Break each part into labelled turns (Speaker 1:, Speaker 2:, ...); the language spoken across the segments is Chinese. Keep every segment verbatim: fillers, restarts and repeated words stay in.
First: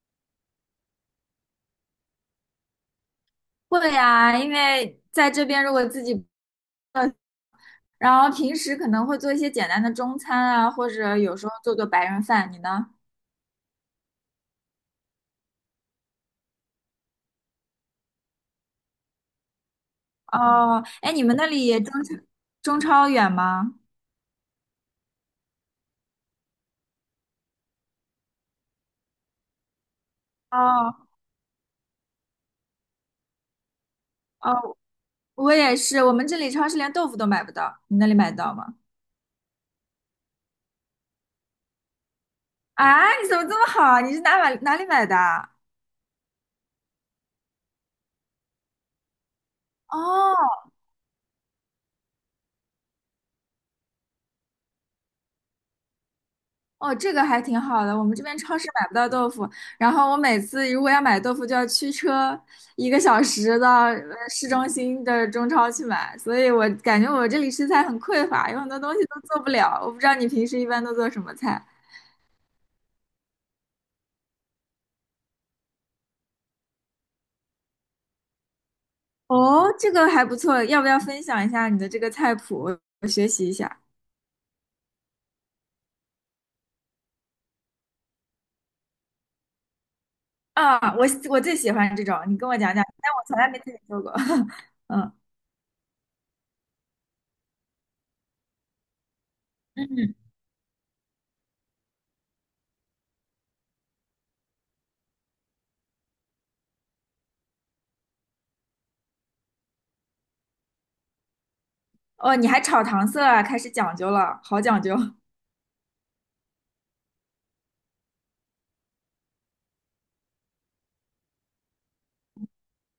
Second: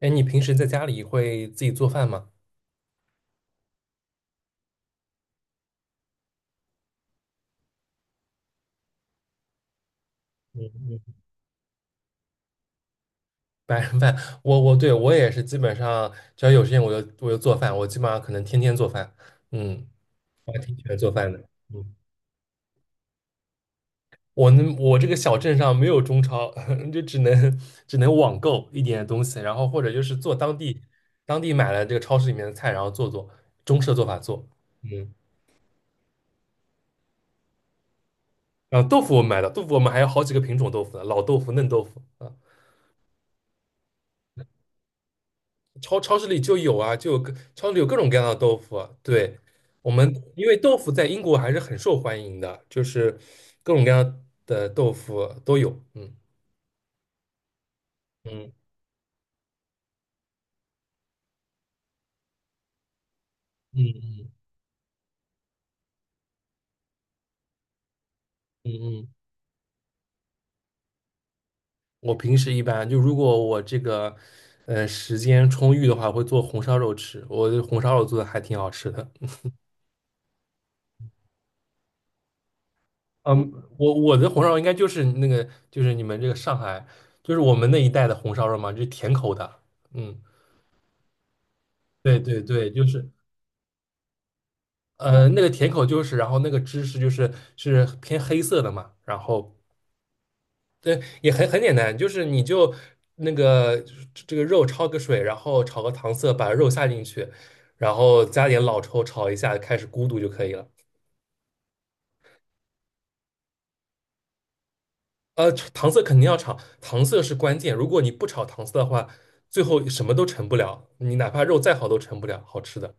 Speaker 1: 哎，你平时在家里会自己做饭吗？
Speaker 2: 会呀，因为在这边如果自己，然后平时可能会做一些简单的中餐
Speaker 1: 嗯
Speaker 2: 啊，或
Speaker 1: 嗯，
Speaker 2: 者有时候做做白人饭。你呢？
Speaker 1: 白人饭，我我对我也是，基本上只要有时间我就我就做饭，我基本上可能天天做饭。嗯，我还挺喜
Speaker 2: 哦，
Speaker 1: 欢做
Speaker 2: 哎，你
Speaker 1: 饭
Speaker 2: 们
Speaker 1: 的。
Speaker 2: 那里中
Speaker 1: 嗯，
Speaker 2: 超中超远吗？
Speaker 1: 我们我这个小镇上没有中超，就只能只能网购一点东西，然后或者就是做当地
Speaker 2: 哦
Speaker 1: 当地买了这个超市里面的菜，然后做做中式的做法做。
Speaker 2: 哦，
Speaker 1: 嗯，
Speaker 2: 我也是，我们这里超市连豆腐都买不到，你那里买得到吗？
Speaker 1: 然后豆腐我们买的，豆腐我们还有好几个品种豆腐呢，老豆腐、嫩豆腐。啊。
Speaker 2: 啊，你怎么这么好啊？你是哪买哪里买的啊？
Speaker 1: 超超市里就有啊，就有各超市里有各种各样的豆腐啊对，我们
Speaker 2: 哦
Speaker 1: 因为豆腐在英国还是很受欢迎的，就是各种各样的豆腐都有。嗯
Speaker 2: 哦，这个还挺好的。我们这边
Speaker 1: 嗯
Speaker 2: 超市买不到豆腐，然后我每次如果要买豆腐，就要驱车一个小时到呃
Speaker 1: 嗯
Speaker 2: 市中心的中超去买，所以我感觉我这里食材很匮乏，有很
Speaker 1: 嗯
Speaker 2: 多东西
Speaker 1: 嗯，
Speaker 2: 都做不了。我不知道你平时一般都做什么菜？
Speaker 1: 我平时一般就如果我这个呃时间充裕的话，会做红烧肉吃。我的红烧肉做的还挺好吃的。
Speaker 2: 哦，这个还不错，要不要分享一下你的这个菜谱，我学习
Speaker 1: 嗯，
Speaker 2: 一下？
Speaker 1: 我我的红烧肉应该就是那个就是你们这个上海就是我们那一带的红烧肉嘛，就是甜口的。嗯，
Speaker 2: 啊，我我最喜欢这种，
Speaker 1: 对
Speaker 2: 你
Speaker 1: 对
Speaker 2: 跟我
Speaker 1: 对，
Speaker 2: 讲讲，
Speaker 1: 就是。
Speaker 2: 但我从来没自己做过。嗯
Speaker 1: 呃，那个甜口就是，然后那个芝士就是是偏黑色的嘛，然后
Speaker 2: 嗯，
Speaker 1: 对，也很很简单，就是你就那个这这个肉焯个水，然后炒个糖色，把肉下进去，然后加点老抽炒一下，开始咕嘟就可以了。
Speaker 2: 哦，你还炒糖色啊，开始讲究了，好讲究。
Speaker 1: 呃，糖色肯定要炒，糖色是关键，如果你不炒糖色的话，最后什么都成不了，你哪怕肉再好都成不了好吃的。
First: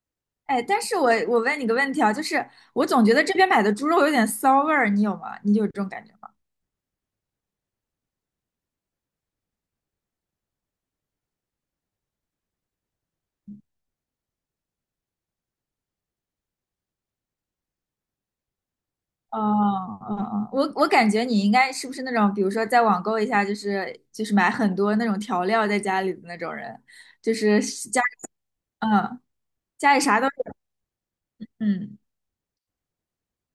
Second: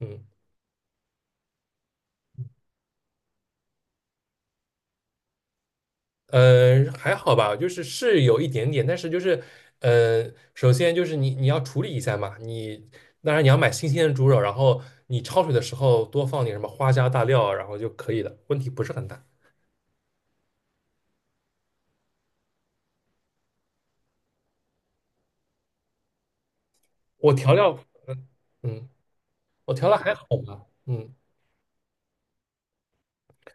Speaker 1: 嗯。
Speaker 2: 哎，但是我我问你个问题啊，就是我总觉得这边买的猪肉有点骚味儿，你有吗？你有这种感觉吗？
Speaker 1: 嗯呃，还好吧，就是是有一点点，但是就是，呃，首先就是你你要处理一下嘛，你当然你要买新鲜的猪肉，然后你焯水的时候多放点什么花椒大料，然后就可以了，问题不是很大。
Speaker 2: 哦，哦哦，我我感觉你应该是不是那种，比如说在网购一下，就是就是买很多那种调料在家里的那种人，
Speaker 1: 我
Speaker 2: 就
Speaker 1: 调
Speaker 2: 是
Speaker 1: 料，
Speaker 2: 家里
Speaker 1: 嗯，
Speaker 2: 嗯
Speaker 1: 我调
Speaker 2: 家
Speaker 1: 料
Speaker 2: 里
Speaker 1: 还
Speaker 2: 啥
Speaker 1: 好
Speaker 2: 都有
Speaker 1: 吧，嗯，
Speaker 2: 嗯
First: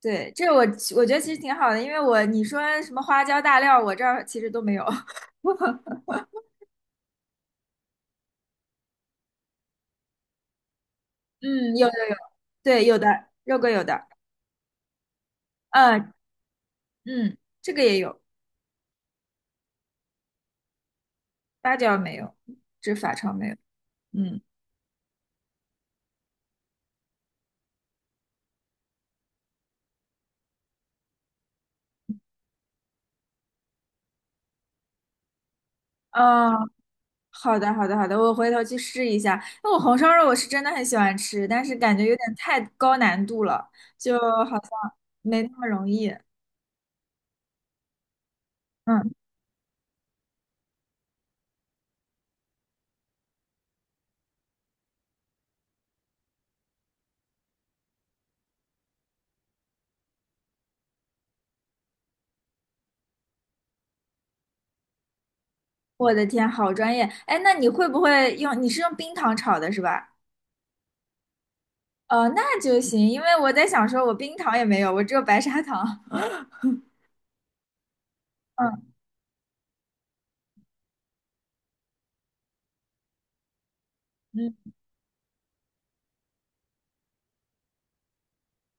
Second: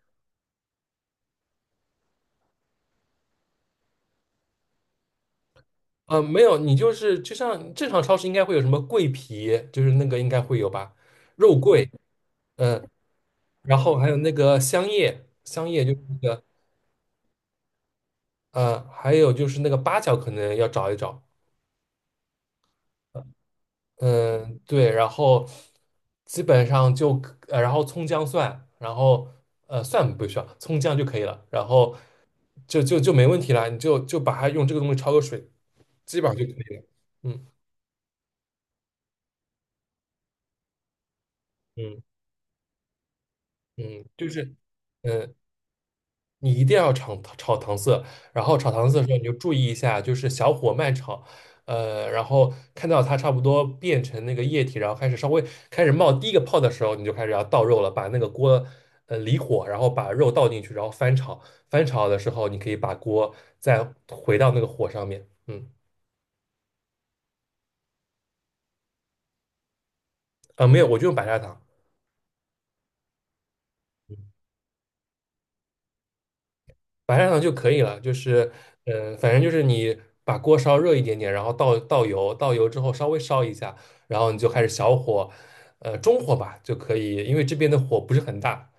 Speaker 2: 对，这我我觉得其实挺好的，因为我你说什么花椒大料，我这儿其实都没有。
Speaker 1: 呃，没有，你就是就像正常超市应该会有什么桂皮，就是那个应该会有吧，肉
Speaker 2: 嗯，有
Speaker 1: 桂，
Speaker 2: 的对
Speaker 1: 嗯，
Speaker 2: 有的肉桂
Speaker 1: 然
Speaker 2: 有
Speaker 1: 后
Speaker 2: 的，
Speaker 1: 还有那个香叶，香叶就是
Speaker 2: 嗯
Speaker 1: 那个，
Speaker 2: 嗯，这个也有，
Speaker 1: 呃，还有就是那个八角可能要找一找。
Speaker 2: 八角没有，这法超没有。嗯，
Speaker 1: 嗯，对，然后基本上就可呃，然后葱姜蒜，然后呃，蒜不需要，葱姜就可以了，然后就就就没问题了，你就就把它用这个东西焯个水，基本上就可
Speaker 2: 哦，
Speaker 1: 以了。嗯
Speaker 2: 好的，好的，好的，我回头去试一下。那我红烧肉我是真的很喜欢吃，但是感
Speaker 1: 嗯
Speaker 2: 觉有点太高难度了，
Speaker 1: 嗯，
Speaker 2: 就
Speaker 1: 就
Speaker 2: 好
Speaker 1: 是
Speaker 2: 像
Speaker 1: 嗯，
Speaker 2: 没那么容易。
Speaker 1: 你一定要炒炒糖色，然后炒糖色的时
Speaker 2: 嗯，
Speaker 1: 候嗯你就注意一下，就是小火慢炒，呃，然后看到它差不多变成那个液体，然后开始稍微开始冒第一个泡的时候，你就开始要倒肉了，把那个锅呃离火，然后把肉倒进去，然后翻炒，翻炒的时候你可以把锅再回到那个火上面，嗯，
Speaker 2: 我的天，好专业。哎，那你会不会用？你是用冰糖炒的是吧？
Speaker 1: 啊没有，我就用白砂糖。
Speaker 2: 哦，那就行，因为我在想说，我冰糖也没有，我只有白砂糖。
Speaker 1: 白砂糖就可以了，就是，
Speaker 2: 嗯
Speaker 1: 呃，反正就是你把锅烧热一点点，然后倒倒油，倒油之后稍微烧一下，然后你就开始
Speaker 2: 嗯
Speaker 1: 小火，呃，中火吧就可以，因为这边的火不是很大，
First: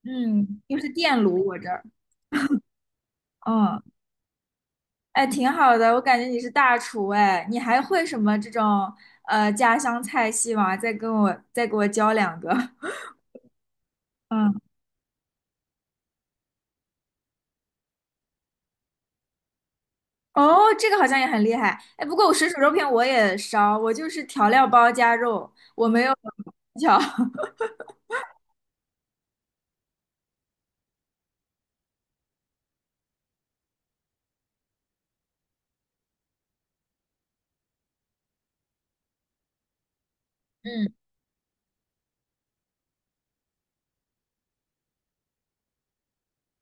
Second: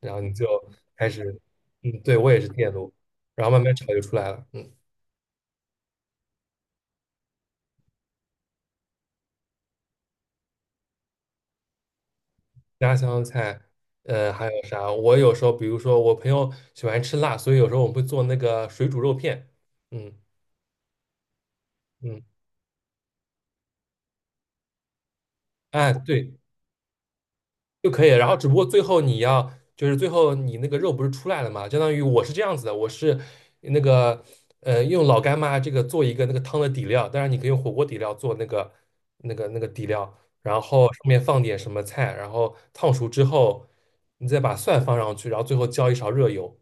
Speaker 1: 然后你就
Speaker 2: 嗯，又是
Speaker 1: 开
Speaker 2: 电
Speaker 1: 始，
Speaker 2: 炉我这儿。
Speaker 1: 嗯，对，我也是电炉，然后慢慢
Speaker 2: 嗯
Speaker 1: 炒就出来了，嗯，
Speaker 2: 哎，挺好的，我感觉你是大厨哎，你还会什么这种呃家乡菜系吗？再跟我再给我教两个。
Speaker 1: 家乡菜，呃，还
Speaker 2: 嗯，
Speaker 1: 有啥？我有时候比如说我朋友喜欢吃辣，所以有时候我们会做那个水煮肉片，嗯
Speaker 2: 哦，这个好像也很厉害。哎，不
Speaker 1: 嗯，
Speaker 2: 过我水煮肉片我也烧，我就是调料包加肉，我
Speaker 1: 哎，
Speaker 2: 没有
Speaker 1: 对，
Speaker 2: 技巧
Speaker 1: 就可以了然后只不过最后你要，就是最后你那个肉不是出来了嘛？相当于我是这样子的，我是那个呃用老干妈这个做一个那个汤的底料，当然你可以用火锅底料做那个那个那个底料，然后
Speaker 2: 嗯，
Speaker 1: 上面放点什么菜，然后烫熟之后，你再把蒜放上去，然后最后浇一勺热油。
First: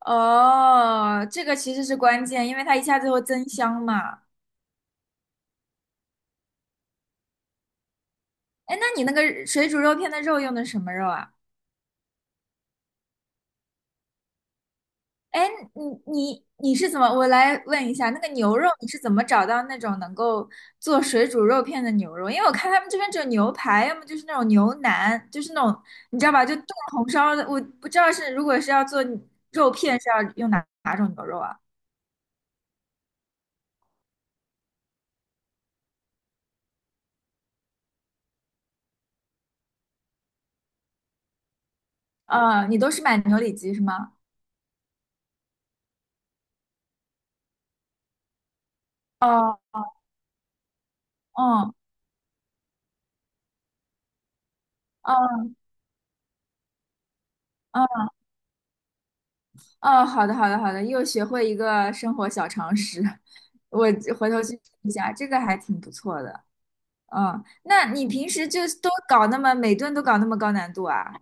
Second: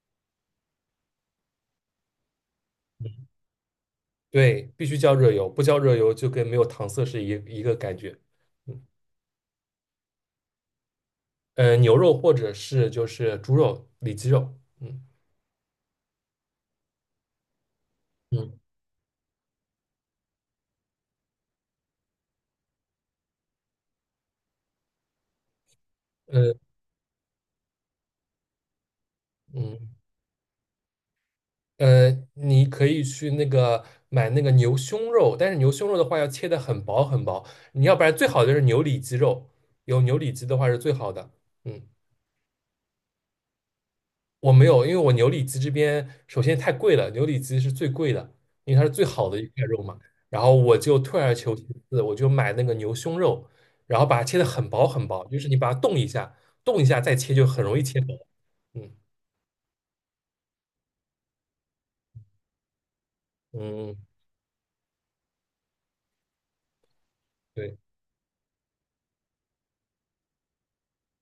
Speaker 2: 哦，这个其实是关键，因为它一下子会增香嘛。
Speaker 1: 对，必须浇热油，不浇热油就跟没有糖色是一一个感觉。
Speaker 2: 哎，
Speaker 1: 嗯，
Speaker 2: 那你那个水煮肉片的肉用的什么肉啊？
Speaker 1: 呃，牛肉或者是就是猪肉、里脊肉。嗯
Speaker 2: 哎，你你你是怎么？我来问一下，那个牛
Speaker 1: 嗯
Speaker 2: 肉你是怎么找到那种能够做水煮肉片的牛肉？因为我看他们这边只有牛排，要么就是那种牛腩，就是那种你知道吧，就
Speaker 1: 呃
Speaker 2: 炖红烧的。我不知道是如果是要做肉
Speaker 1: 嗯。
Speaker 2: 片是要用哪哪种牛肉啊？
Speaker 1: 嗯呃你可以去那个买那个牛胸肉，但是牛胸肉的话要切的很薄很薄，你要不然最好的就是牛里脊肉，有牛里脊的话是最好的。嗯，
Speaker 2: 啊，你都是买牛里脊是吗？
Speaker 1: 我没有，因为我牛里脊这边首先太贵了，牛里脊是最贵的，因为它是最好的一
Speaker 2: 哦，
Speaker 1: 块肉嘛。然后我就退而求其
Speaker 2: 哦，
Speaker 1: 次，我就买那个牛胸肉，然后把它切的很薄很薄，就
Speaker 2: 哦，
Speaker 1: 是你把它冻一下，冻一下再切就很容易切
Speaker 2: 哦，
Speaker 1: 薄。嗯
Speaker 2: 哦，好的，好的，好的，又学会一个生活小常识，我
Speaker 1: 嗯，
Speaker 2: 回头去试一下，这个还挺不错的。嗯，
Speaker 1: 对。
Speaker 2: 那你平时就都搞那么每顿都搞那么高难度啊？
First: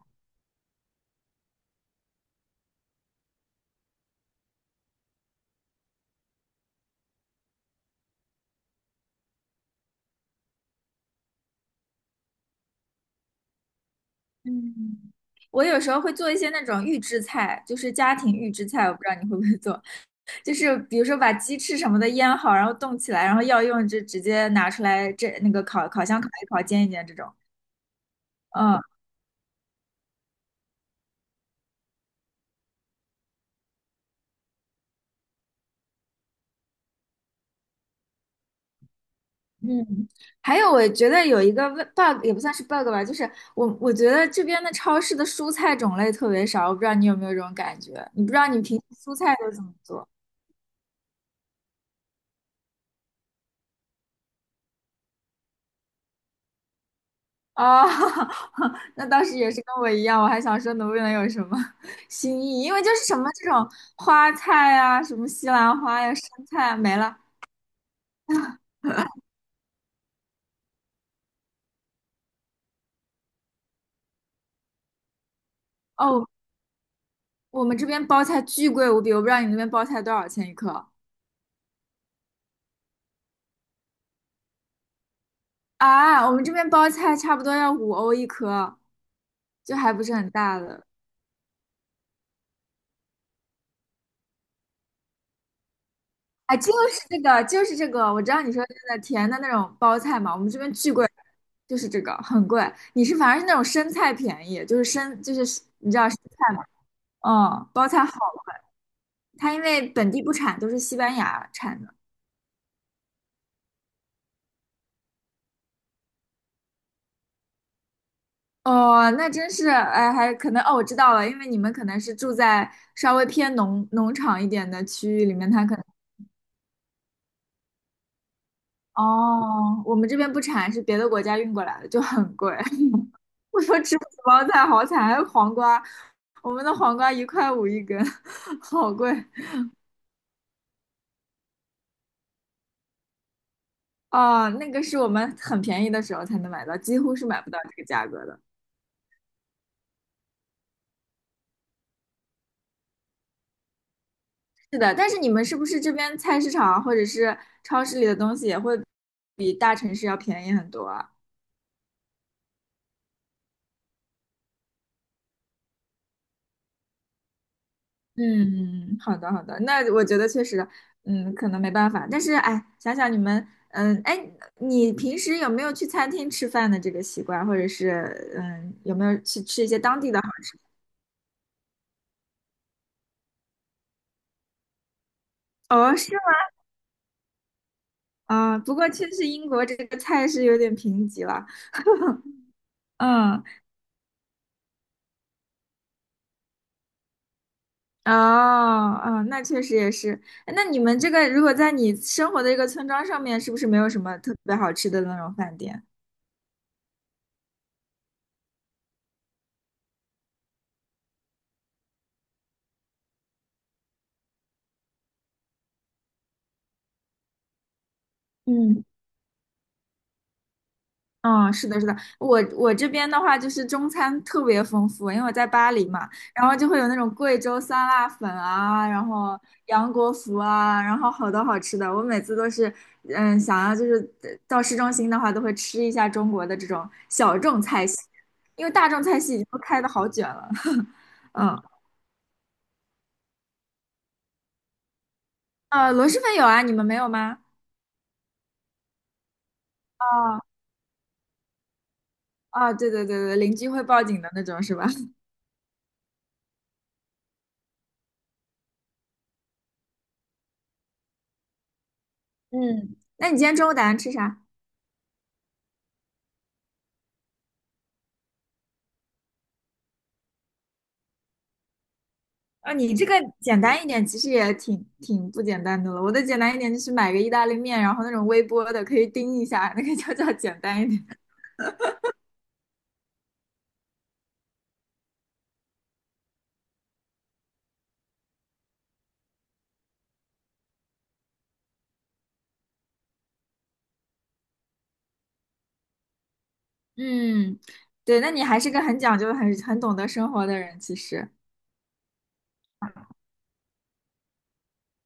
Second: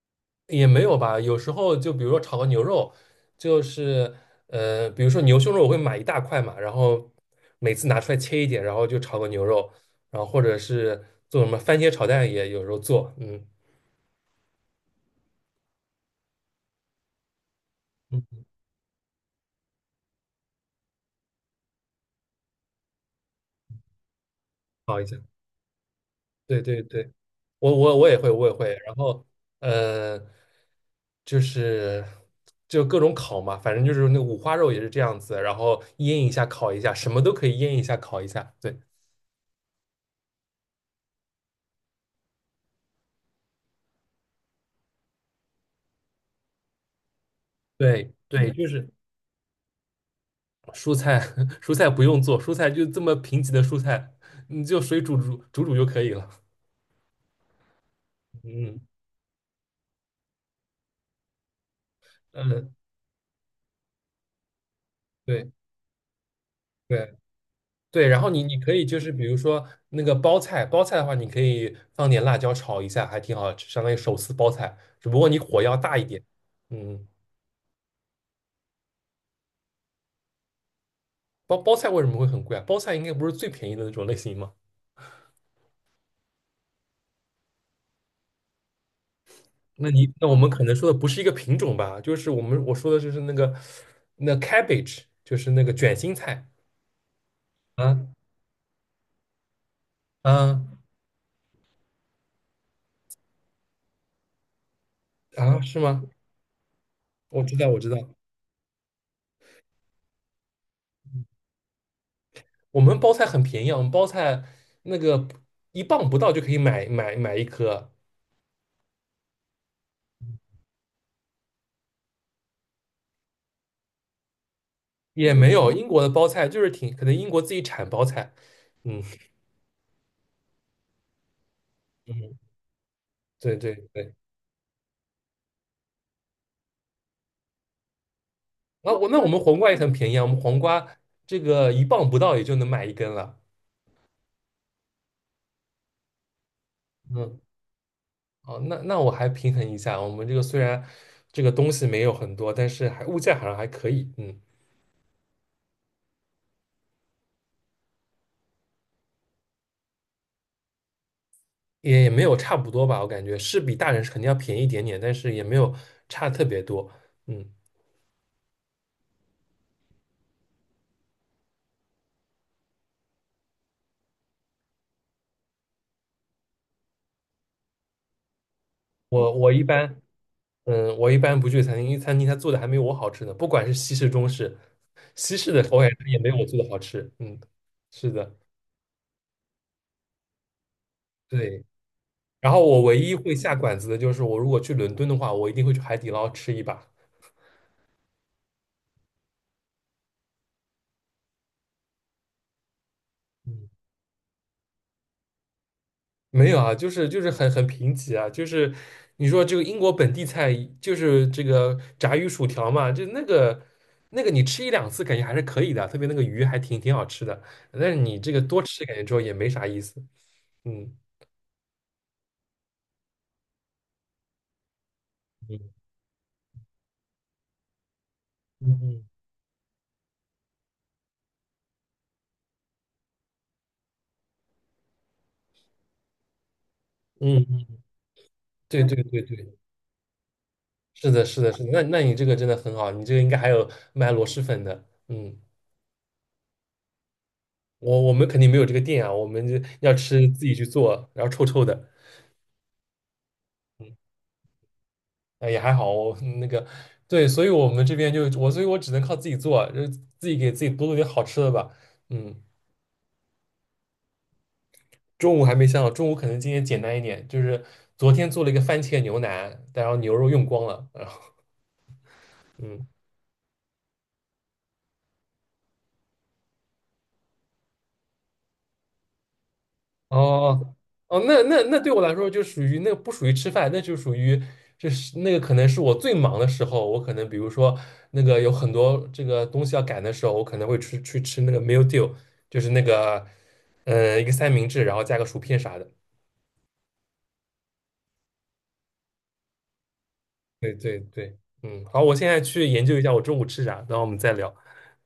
Speaker 1: 也没有吧，有时候就比如说炒个牛肉，就是呃，比如说牛胸肉，我会买一大块嘛，然后每次拿出来切一点，然后就炒个牛肉，然后或者是做什么番茄炒蛋也有时候做，嗯
Speaker 2: 嗯，我有时候会做一些那种预制菜，就是家庭
Speaker 1: 嗯，
Speaker 2: 预制菜，我不知道你会不会做，就是比如说把鸡翅什么的腌好，然后冻起来，然后要用就直接拿出
Speaker 1: 炒一
Speaker 2: 来
Speaker 1: 下，
Speaker 2: 这那个烤烤箱烤一
Speaker 1: 对
Speaker 2: 烤，
Speaker 1: 对
Speaker 2: 煎一煎
Speaker 1: 对，
Speaker 2: 这种。
Speaker 1: 我我我也会我也会，
Speaker 2: 嗯
Speaker 1: 然后呃，就是就各种烤嘛，反正就是那五花肉也是这样子，然后腌一下烤一下，什么都可以腌一下烤一下，对
Speaker 2: 嗯，还有我觉得有一个 bug 也不算是 bug 吧，就是我我觉得这边的超市的蔬菜种类特别少，我不知道你有没有这种感觉，
Speaker 1: 对
Speaker 2: 你不知道
Speaker 1: 对，
Speaker 2: 你
Speaker 1: 就
Speaker 2: 平时
Speaker 1: 是。
Speaker 2: 蔬菜都怎么做？
Speaker 1: 蔬菜 蔬菜不用做，蔬菜就这么贫瘠的蔬菜，你就水煮煮煮煮就可以了。
Speaker 2: 啊，
Speaker 1: 嗯
Speaker 2: 那当时也是跟我一样，我还想说能不能有什么 新意，
Speaker 1: 嗯，
Speaker 2: 因为就是什么这种花菜啊，什么西
Speaker 1: 对
Speaker 2: 兰花呀、生菜啊，没
Speaker 1: 对
Speaker 2: 了。
Speaker 1: 对，然后你你可以就是比如说那个包菜，包菜的话，你可以放点辣椒炒一下，还挺好吃，相当于手撕包菜，只不过你火要大一点。
Speaker 2: 哦，
Speaker 1: 嗯，
Speaker 2: 我们这边包菜巨贵无比，我不知道你那边包菜多少钱一颗
Speaker 1: 包包菜为什么会很贵啊？包菜应该不是最便宜的那种类型吗？
Speaker 2: 啊？我们这边包菜差不多要五欧一颗，就
Speaker 1: 那
Speaker 2: 还不
Speaker 1: 你
Speaker 2: 是
Speaker 1: 那
Speaker 2: 很
Speaker 1: 我们
Speaker 2: 大
Speaker 1: 可能
Speaker 2: 的。
Speaker 1: 说的不是一个品种吧？就是我们我说的就是那个那 cabbage，就是那个卷心菜
Speaker 2: 哎，就是这个，就是这个，
Speaker 1: 啊
Speaker 2: 我知道你说的那个甜的那种包菜嘛，我们这
Speaker 1: 啊
Speaker 2: 边巨贵，就是这个很贵。你是反而是那种生菜便宜，就是生就
Speaker 1: 啊，
Speaker 2: 是
Speaker 1: 是
Speaker 2: 你知
Speaker 1: 吗？
Speaker 2: 道生菜。
Speaker 1: 我知
Speaker 2: 哦，
Speaker 1: 道，我
Speaker 2: 包
Speaker 1: 知道，
Speaker 2: 菜好了，它因为本地不产，都是西班牙产的。
Speaker 1: 我们包菜很便宜啊，我们包菜那个一磅不到就可以买买买一颗，
Speaker 2: 哦，那真是，哎，还可能哦，我知道了，因为你们可能是住在稍微偏农农场一点的区域里
Speaker 1: 也
Speaker 2: 面，
Speaker 1: 没
Speaker 2: 它
Speaker 1: 有
Speaker 2: 可能
Speaker 1: 英国的包菜就是挺可能英国自己产包菜，嗯
Speaker 2: 哦，我们这边不产，是别的国家运过来的，就
Speaker 1: 嗯，
Speaker 2: 很 贵。
Speaker 1: 对
Speaker 2: 我
Speaker 1: 对
Speaker 2: 说吃不
Speaker 1: 对，
Speaker 2: 起包菜，好惨，还有黄瓜，我们的黄瓜一块五一根，
Speaker 1: 那
Speaker 2: 好
Speaker 1: 我
Speaker 2: 贵
Speaker 1: 那我们黄瓜也很便宜啊，我们黄瓜这个一磅不到也就能买一根了，
Speaker 2: 哦，那个是我们很便宜的时候才能买到，几乎是
Speaker 1: 嗯，
Speaker 2: 买不到这个价格的。
Speaker 1: 哦，那那我还平衡一下，我们这个虽然这个东西没有很多，但是还物价好像还可以，嗯，
Speaker 2: 是的，但是你们是不是这边菜市场啊或者是超市里的东西也会比大城市要便宜很多啊？
Speaker 1: 也也没有差不多吧，我感觉是比大人是肯定要便宜一点点，但是也没有差特别多，嗯。
Speaker 2: 嗯，好的好的，那我觉得确实，嗯，可能没办法。但是哎，想想你们，嗯，哎，你平时有没有去餐厅吃饭的这个习惯，或者是嗯，有没有
Speaker 1: 我
Speaker 2: 去
Speaker 1: 我一
Speaker 2: 吃一些当
Speaker 1: 般，
Speaker 2: 地的好？
Speaker 1: 嗯，我一般不去餐厅，因为餐厅他做的还没有我好吃呢。不管是西式、中式，西式的口感
Speaker 2: 哦，是
Speaker 1: 也
Speaker 2: 吗？
Speaker 1: 没有我做的好吃。嗯，是的，
Speaker 2: 啊，不过确实英国这个菜是有点贫瘠了。
Speaker 1: 对。然后我唯一会
Speaker 2: 嗯
Speaker 1: 下馆子的就是，我如果去伦敦的话，我一定会去海底捞吃一把。
Speaker 2: 哦，哦，那确实也是。哎那你们这个如果在你生活的一个村庄上面，是不是
Speaker 1: 嗯，
Speaker 2: 没有什么特别好吃的那种饭店？
Speaker 1: 没有啊，就是就是很很贫瘠啊，就是你说这个英国本地菜，就是这个炸鱼薯条嘛，就那个那个你吃一两次感觉还是可以的，特别那个鱼还挺挺好吃的。但是你这个多吃
Speaker 2: 嗯，
Speaker 1: 感觉之后也没啥意思。嗯
Speaker 2: 嗯，是的，是的，我我这边的话就是中餐特别丰富，因为我在巴
Speaker 1: 嗯。
Speaker 2: 黎嘛，然后就会有那种贵州酸辣粉
Speaker 1: 嗯
Speaker 2: 啊，
Speaker 1: 嗯
Speaker 2: 然后杨国福啊，然后好多好吃的，我每次都是，嗯，想要就是呃到市中心的话，都会吃一下中国的这种小
Speaker 1: 嗯，
Speaker 2: 众
Speaker 1: 嗯
Speaker 2: 菜系，因为
Speaker 1: 对
Speaker 2: 大
Speaker 1: 对
Speaker 2: 众菜
Speaker 1: 对
Speaker 2: 系已经
Speaker 1: 对，
Speaker 2: 都开的好卷了，
Speaker 1: 是的，是的，
Speaker 2: 嗯。
Speaker 1: 是的。那那你这个真的很好，你这个应该还有卖螺蛳粉的。嗯，
Speaker 2: 呃，螺蛳粉有啊，你们没有吗？
Speaker 1: 我我们肯定没有这个店啊，我们就要吃自
Speaker 2: 哦
Speaker 1: 己去做，然后臭臭的。
Speaker 2: 哦，对对对对，邻居会
Speaker 1: 嗯，
Speaker 2: 报警的那种是吧？
Speaker 1: 哎也还好哦，我那个对，所以我们这边就我，所以我只能靠自己做啊，就是自己给自己多做点好吃的吧。嗯，
Speaker 2: 嗯，那你今天中午打算吃啥？
Speaker 1: 中午还没想好，中午可能今天简单一点，就是昨天做了一个番茄牛腩，然后牛肉用光了，然后
Speaker 2: 啊，
Speaker 1: 嗯。
Speaker 2: 你这个简单一点，其实也挺挺不简单的了。我的简单一点就是买个意大利面，然后那种微波的可以叮一下，那个就
Speaker 1: 哦
Speaker 2: 叫简单一
Speaker 1: 哦，
Speaker 2: 点。
Speaker 1: 哦那那那对我来说就属于那个不属于吃饭，那就属于就是那个可能是我最忙的时候，我可能比如说那个有很多这个东西要赶的时候，我可能会去去吃那个 meal deal，就是那个嗯呃一个三明治，然后加个薯片啥的。
Speaker 2: 嗯，对，那你还是个很讲究、很很懂得生活的
Speaker 1: 对
Speaker 2: 人，其
Speaker 1: 对
Speaker 2: 实。
Speaker 1: 对，嗯，好，我现在去研究一下我中午吃啥，然后我们再聊，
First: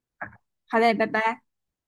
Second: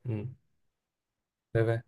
Speaker 1: 嗯，
Speaker 2: 好嘞，拜拜。
Speaker 1: 拜拜。